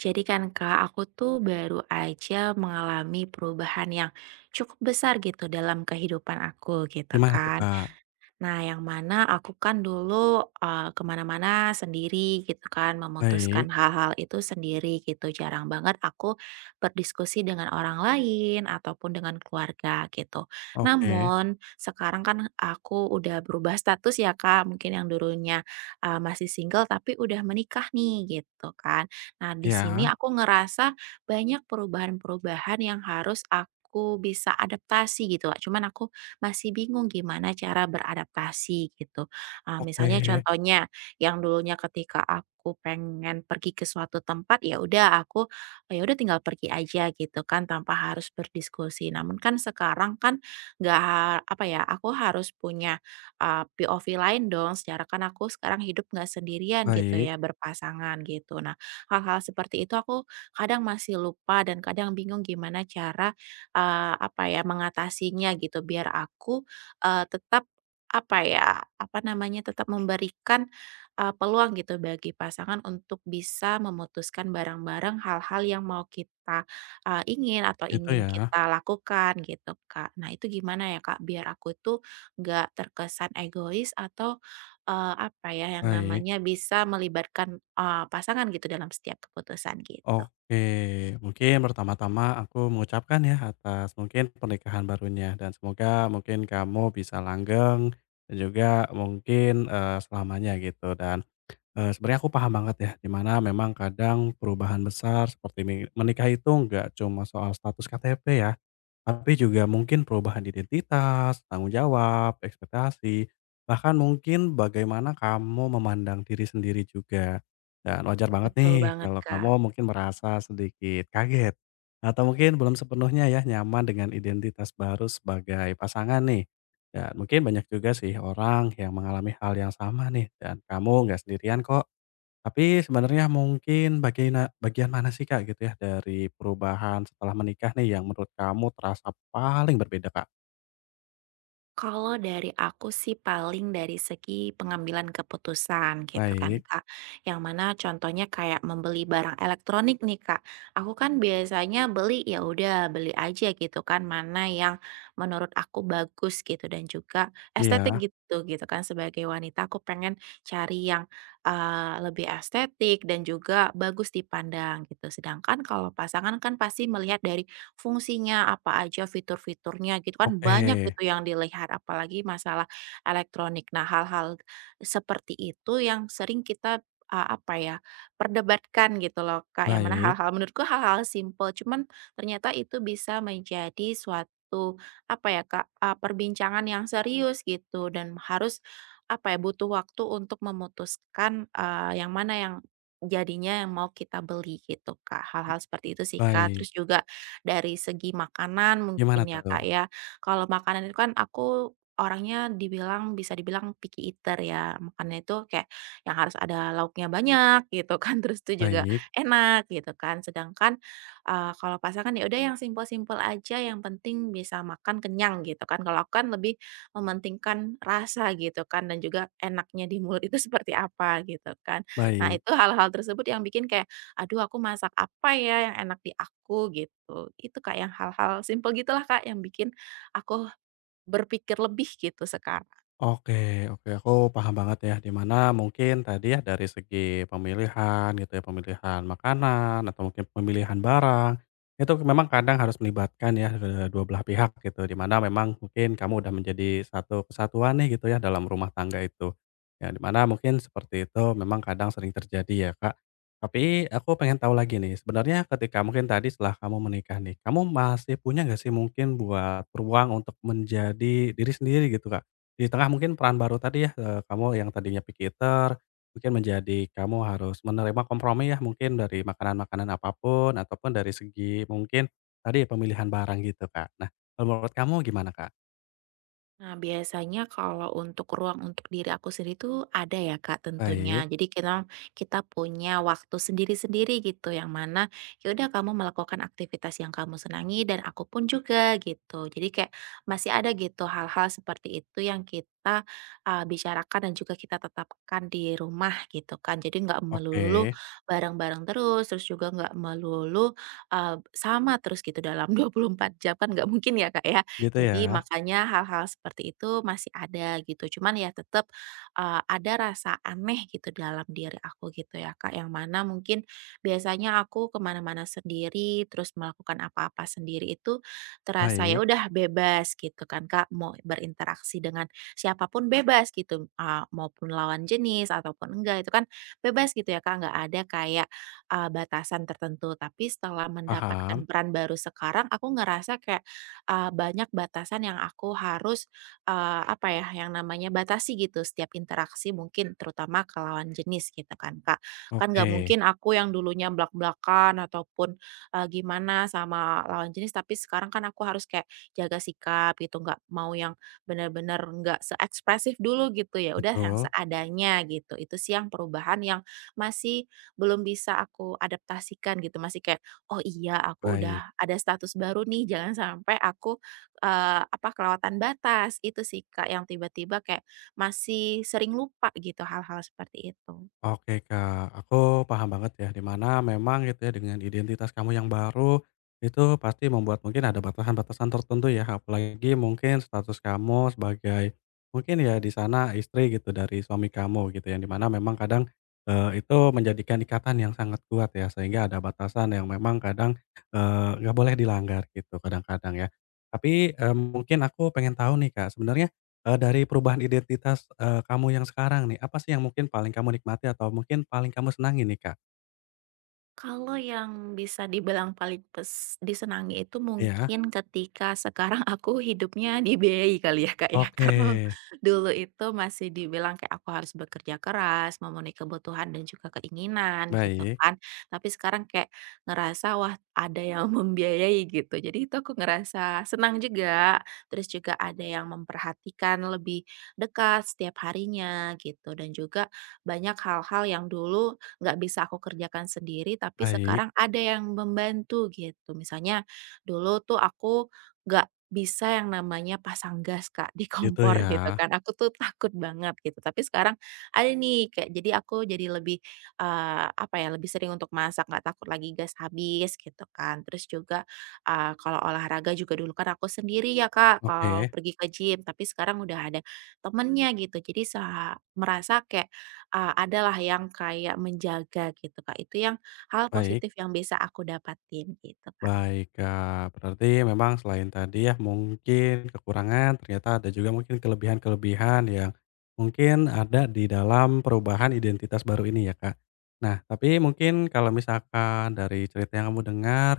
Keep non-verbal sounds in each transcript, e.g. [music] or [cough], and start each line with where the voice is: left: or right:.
right: Jadi kan Kak, aku tuh baru aja mengalami perubahan yang cukup besar gitu dalam kehidupan aku gitu
left: Gimana tuh,
right: kan.
left: Kak?
right: Nah, yang mana aku kan dulu, ke mana sendiri gitu kan, memutuskan
left: Baik,
right: hal-hal itu sendiri gitu, jarang banget aku berdiskusi dengan orang lain ataupun dengan keluarga gitu.
left: oke,
right: Namun sekarang kan aku udah berubah status ya, Kak, mungkin yang dulunya, masih single tapi udah menikah nih gitu kan. Nah, di sini
left: iya,
right: aku ngerasa banyak perubahan-perubahan yang harus aku bisa adaptasi gitu, Kak, cuman aku masih bingung gimana cara beradaptasi gitu.
left: oke,
right: Misalnya contohnya yang dulunya ketika aku pengen pergi ke suatu tempat ya udah aku ya udah tinggal pergi aja gitu kan tanpa harus berdiskusi. Namun kan sekarang kan nggak apa ya, aku harus punya POV lain dong. Secara kan aku sekarang hidup nggak sendirian gitu
left: baik,
right: ya, berpasangan gitu. Nah, hal-hal seperti itu aku kadang masih lupa dan kadang bingung gimana cara apa ya, mengatasinya gitu biar aku, tetap apa ya, apa namanya, tetap memberikan, peluang gitu bagi pasangan untuk bisa memutuskan bareng-bareng hal-hal yang mau kita, ingin atau
left: gitu
right: ingin
left: ya,
right: kita lakukan gitu, Kak. Nah itu gimana ya, Kak, biar aku tuh nggak terkesan egois atau, apa ya, yang
left: baik,
right: namanya bisa melibatkan, pasangan gitu dalam setiap keputusan gitu.
left: oke. Mungkin pertama-tama aku mengucapkan ya atas mungkin pernikahan barunya dan semoga mungkin kamu bisa langgeng dan juga mungkin, selamanya gitu dan, sebenarnya aku paham banget ya di mana memang kadang perubahan besar seperti mi menikah itu nggak cuma soal status KTP ya, tapi juga mungkin perubahan identitas, tanggung jawab, ekspektasi, bahkan mungkin bagaimana kamu memandang diri sendiri juga. Dan wajar banget
right: Betul
left: nih
right: banget,
left: kalau
right: Kak.
left: kamu mungkin merasa sedikit kaget atau mungkin belum sepenuhnya ya nyaman dengan identitas baru sebagai pasangan nih. Dan mungkin banyak juga sih orang yang mengalami hal yang sama nih dan kamu nggak sendirian kok. Tapi sebenarnya mungkin bagian mana sih, Kak, gitu ya, dari perubahan setelah menikah nih yang menurut kamu terasa paling berbeda, Kak?
right: Kalau dari aku sih paling dari segi pengambilan keputusan gitu kan,
left: Baik,
right: Kak, yang mana contohnya kayak membeli barang elektronik nih, Kak, aku kan biasanya beli, ya udah beli aja gitu kan, mana yang menurut aku bagus gitu dan juga estetik
left: iya,
right: gitu gitu kan. Sebagai wanita aku pengen cari yang, lebih estetik dan juga bagus dipandang gitu. Sedangkan kalau pasangan kan pasti melihat dari fungsinya apa aja, fitur-fiturnya gitu kan. Mhm.
left: oke,
right: Banyak gitu yang dilihat apalagi masalah elektronik. Nah, hal-hal seperti itu yang sering kita, apa ya, perdebatkan gitu loh, Kak, yang mana
left: baik,
right: menurutku hal-hal simple cuman ternyata itu bisa menjadi suatu apa ya, Kak, perbincangan yang serius gitu dan harus apa ya, butuh waktu untuk memutuskan, yang mana yang jadinya yang mau kita beli gitu, Kak, hal-hal seperti itu sih, Kak.
left: baik.
right: Terus juga dari segi makanan mungkin
left: Gimana
right: ya,
left: tuh?
right: Kak, ya. Kalau makanan itu kan aku orangnya bisa dibilang picky eater ya, makannya itu kayak yang harus ada lauknya banyak gitu kan, [laughs] terus itu juga
left: Baik,
right: enak gitu kan. Sedangkan, kalau pasangan ya udah yang simpel-simpel aja, yang penting bisa makan kenyang gitu kan. Kalau aku kan lebih mementingkan rasa gitu kan dan juga enaknya di mulut itu [laughs] seperti apa gitu kan. Nah,
left: baik.
right: itu hal-hal tersebut yang bikin kayak, aduh aku masak apa ya yang enak di aku gitu. Itu, Kak, yang hal-hal simple gitulah, Kak, yang bikin aku berpikir lebih gitu sekarang.
left: Oke, oke, aku paham banget ya, di mana mungkin tadi ya dari segi pemilihan gitu ya, pemilihan makanan atau mungkin pemilihan barang, itu memang kadang harus melibatkan ya, dua belah pihak gitu, di mana memang mungkin kamu udah menjadi satu kesatuan nih gitu ya dalam rumah tangga itu. Ya di mana mungkin seperti itu memang kadang sering terjadi ya, Kak. Tapi aku pengen tahu lagi nih, sebenarnya ketika mungkin tadi setelah kamu menikah nih, kamu masih punya nggak sih mungkin buat ruang untuk menjadi diri sendiri gitu, Kak? Di tengah mungkin peran baru tadi ya, kamu yang tadinya picky eater, mungkin menjadi kamu harus menerima kompromi ya mungkin dari makanan-makanan apapun ataupun dari segi mungkin tadi pemilihan barang gitu, Kak. Nah, kalau menurut kamu gimana, Kak?
right: Nah, biasanya kalau untuk ruang untuk diri aku sendiri tuh ada ya, Kak, tentunya.
left: Baik,
right: Jadi kita kita punya waktu sendiri-sendiri gitu yang mana ya udah kamu melakukan aktivitas yang kamu senangi dan aku pun juga gitu. Jadi kayak masih ada gitu hal-hal seperti itu yang kita bicarakan dan juga kita tetapkan di rumah gitu kan. Jadi nggak
left: oke,
right: melulu bareng-bareng terus, terus juga nggak melulu sama terus gitu dalam [laughs] 24 jam kan nggak mungkin ya, Kak, ya.
left: gitu
right: Jadi
left: ya.
right: makanya hal-hal seperti itu masih ada gitu. Cuman ya tetap, ada rasa aneh gitu dalam diri aku gitu ya, Kak, yang mana mungkin biasanya aku kemana mana sendiri, terus melakukan apa-apa sendiri itu terasa ya
left: Baik,
right: udah bebas gitu kan, Kak, mau berinteraksi dengan siapapun bebas gitu, maupun lawan jenis ataupun enggak itu kan bebas gitu ya, Kak, nggak ada kayak, batasan tertentu. Tapi setelah mendapatkan
left: paham,
right: peran baru sekarang aku ngerasa kayak banyak batasan yang aku harus, apa ya, yang namanya batasi gitu setiap interaksi mungkin terutama ke lawan jenis gitu kan, Kak. Kan nggak
left: oke,
right: mungkin aku yang dulunya blak-blakan ataupun, gimana sama lawan jenis, tapi sekarang kan aku harus kayak jaga sikap gitu, nggak mau yang benar-benar, nggak seekspresif dulu gitu, ya udah yang
left: betul,
right: seadanya gitu. Itu sih yang perubahan yang masih belum bisa aku adaptasikan gitu, masih kayak, "Oh iya, aku
left: baik.
right: udah ada status baru nih, jangan sampai aku, apa, kelewatan batas." Itu sih, Kak, yang tiba-tiba kayak masih sering lupa gitu hal-hal seperti itu.
left: Oke, Kak, aku paham banget ya, di mana memang gitu ya dengan identitas kamu yang baru, itu pasti membuat mungkin ada batasan-batasan tertentu ya, apalagi mungkin status kamu sebagai mungkin ya di sana istri gitu dari suami kamu gitu yang di mana memang kadang itu menjadikan ikatan yang sangat kuat ya, sehingga ada batasan yang memang kadang nggak boleh dilanggar gitu kadang-kadang ya. Tapi mungkin aku pengen tahu nih, Kak, sebenarnya dari perubahan identitas, kamu yang sekarang nih, apa sih yang mungkin paling kamu nikmati atau mungkin paling kamu senangi nih, Kak?
right: Kalau yang bisa dibilang paling disenangi itu
left: Iya,
right: mungkin ketika sekarang aku hidupnya dibiayai kali ya, Kak, ya. [laughs]
left: oke.
right: Karena dulu itu masih dibilang kayak aku harus bekerja keras, memenuhi kebutuhan dan juga keinginan gitu
left: Baik,
right: kan. Tapi sekarang kayak ngerasa, wah ada yang [laughs] membiayai gitu. Jadi itu aku ngerasa senang juga, terus juga ada yang memperhatikan lebih dekat setiap harinya gitu dan juga banyak hal-hal yang dulu nggak bisa aku kerjakan sendiri, tapi
left: baik,
right: sekarang ada yang membantu gitu. Misalnya dulu tuh aku nggak bisa yang namanya pasang gas, Kak, di
left: gitu
right: kompor
left: ya.
right: [laughs] gitu kan, aku tuh takut banget gitu. Tapi sekarang ada nih kayak, jadi aku jadi lebih, apa ya, lebih sering untuk masak, nggak takut lagi gas habis gitu kan. Terus juga, kalau olahraga juga dulu kan aku sendiri ya, Kak, kalau
left: Oke,
right: pergi ke gym, tapi sekarang udah ada temennya gitu. Jadi merasa kayak ah, adalah yang kayak menjaga gitu, Kak. Itu yang hal
left: baik.
right: positif yang bisa aku dapatin gitu, Kak.
left: Baik, Kak. Berarti memang selain tadi ya mungkin kekurangan, ternyata ada juga mungkin kelebihan-kelebihan yang mungkin ada di dalam perubahan identitas baru ini ya, Kak. Nah, tapi mungkin kalau misalkan dari cerita yang kamu dengar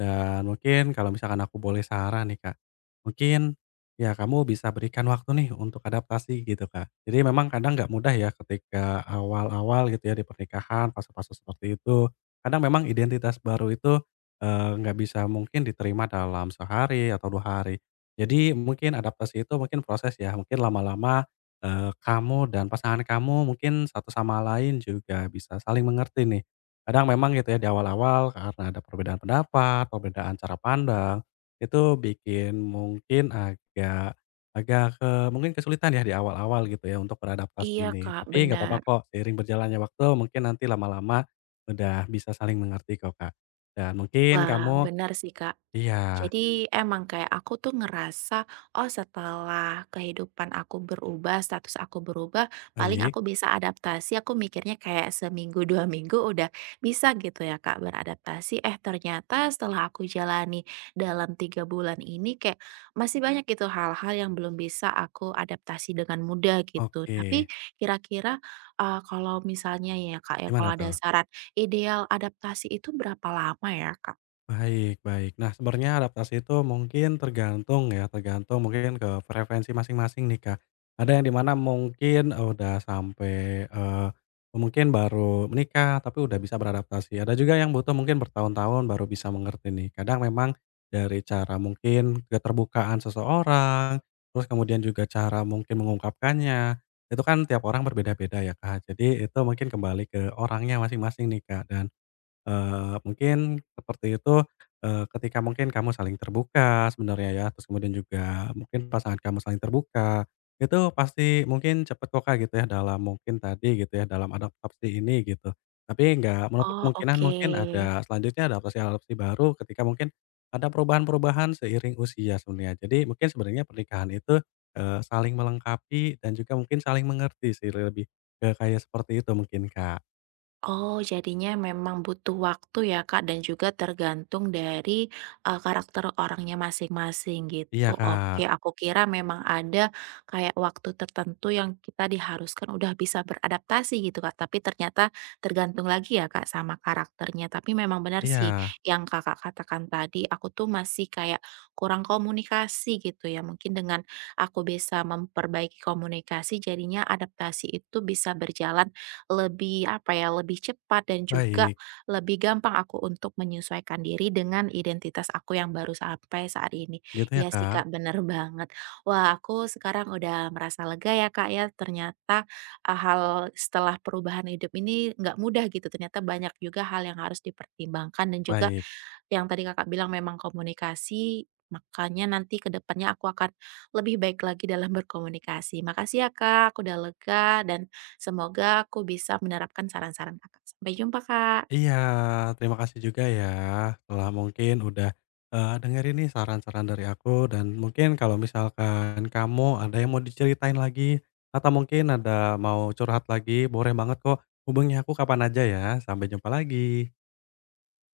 left: dan mungkin kalau misalkan aku boleh saran nih, Kak. Mungkin ya kamu bisa berikan waktu nih untuk adaptasi gitu, Kak. Jadi memang kadang nggak mudah ya ketika awal-awal gitu ya di pernikahan, fase-fase seperti itu. Kadang memang identitas baru itu nggak bisa mungkin diterima dalam sehari atau 2 hari. Jadi mungkin adaptasi itu mungkin proses ya, mungkin lama-lama, kamu dan pasangan kamu mungkin satu sama lain juga bisa saling mengerti nih. Kadang memang gitu ya di awal-awal karena ada perbedaan pendapat, perbedaan cara pandang, itu bikin mungkin agak agak ke mungkin kesulitan ya di awal-awal gitu ya untuk beradaptasi
right: Iya,
left: ini.
right: Kak,
left: Tapi nggak apa-apa
right: benar.
left: kok, seiring berjalannya waktu mungkin nanti lama-lama udah bisa saling mengerti kok, Kak. Dan mungkin
right: Wah,
left: kamu
right: benar sih, Kak.
left: iya,
right: Jadi emang kayak aku tuh ngerasa, oh setelah kehidupan aku berubah, status aku berubah, paling
left: baik,
right: aku bisa adaptasi, aku mikirnya kayak seminggu, [laughs] 2 minggu udah bisa gitu ya, Kak, beradaptasi. Eh ternyata setelah aku jalani dalam 3 bulan ini kayak masih banyak gitu hal-hal yang belum bisa aku adaptasi dengan mudah gitu.
left: oke.
right: Tapi kira-kira, kalau misalnya ya, Kak, ya,
left: Gimana
right: kalau ada
left: tuh?
right: saran, ideal adaptasi itu berapa lama ya, Kak?
left: Baik, baik. Nah, sebenarnya adaptasi itu mungkin tergantung ya, tergantung mungkin ke preferensi masing-masing nih, Kak. Ada yang di mana mungkin oh, udah sampai, mungkin baru menikah tapi udah bisa beradaptasi, ada juga yang butuh mungkin bertahun-tahun baru bisa mengerti nih. Kadang memang dari cara mungkin keterbukaan seseorang, terus kemudian juga cara mungkin mengungkapkannya, itu kan tiap orang berbeda-beda ya, Kak. Jadi itu mungkin kembali ke orangnya masing-masing nih, Kak, dan mungkin seperti itu, ketika mungkin kamu saling terbuka sebenarnya ya, terus kemudian juga mungkin pasangan kamu saling terbuka, itu pasti mungkin cepet kok, Kak, gitu ya dalam mungkin tadi gitu ya, dalam adaptasi ini gitu. Tapi nggak menutup
right: Oh
left: kemungkinan
right: oke.
left: mungkin ada selanjutnya adaptasi-adaptasi baru ketika mungkin ada perubahan-perubahan seiring usia sebenarnya. Jadi mungkin sebenarnya pernikahan itu, saling melengkapi dan juga mungkin saling mengerti sih, lebih ke kayak seperti itu mungkin, Kak.
right: Oh, jadinya memang butuh waktu ya, Kak, dan juga tergantung dari, karakter orangnya masing-masing gitu.
left: Iya,
right: Oke,
left: Kak.
right: aku kira memang ada kayak waktu tertentu yang kita diharuskan udah bisa beradaptasi gitu, Kak, tapi ternyata tergantung lagi ya, Kak, sama karakternya. Tapi memang benar sih
left: Iya.
right: yang Kakak katakan tadi, aku tuh masih kayak kurang komunikasi gitu ya. Mungkin dengan aku bisa memperbaiki komunikasi, jadinya adaptasi itu bisa berjalan lebih apa ya, lebih cepat dan juga
left: Baik,
right: lebih gampang aku untuk menyesuaikan diri dengan identitas aku yang baru sampai saat ini.
left: gitu ya,
right: Ya sih,
left: Kak?
right: Kak, bener banget. Wah, aku sekarang udah merasa lega ya, Kak, ya, ternyata, hal setelah perubahan hidup ini nggak mudah gitu, ternyata banyak juga hal yang harus dipertimbangkan dan juga
left: Baik.
right: yang tadi Kakak bilang memang komunikasi, makanya nanti ke depannya aku akan lebih baik lagi dalam berkomunikasi. Makasih ya, Kak, aku udah lega dan semoga aku bisa menerapkan saran-saran Kakak. Sampai jumpa, Kak.
left: Iya, terima kasih juga ya telah mungkin udah, dengerin nih saran-saran dari aku dan mungkin kalau misalkan kamu ada yang mau diceritain lagi atau mungkin ada mau curhat lagi, boleh banget kok hubungi aku kapan aja ya. Sampai jumpa lagi.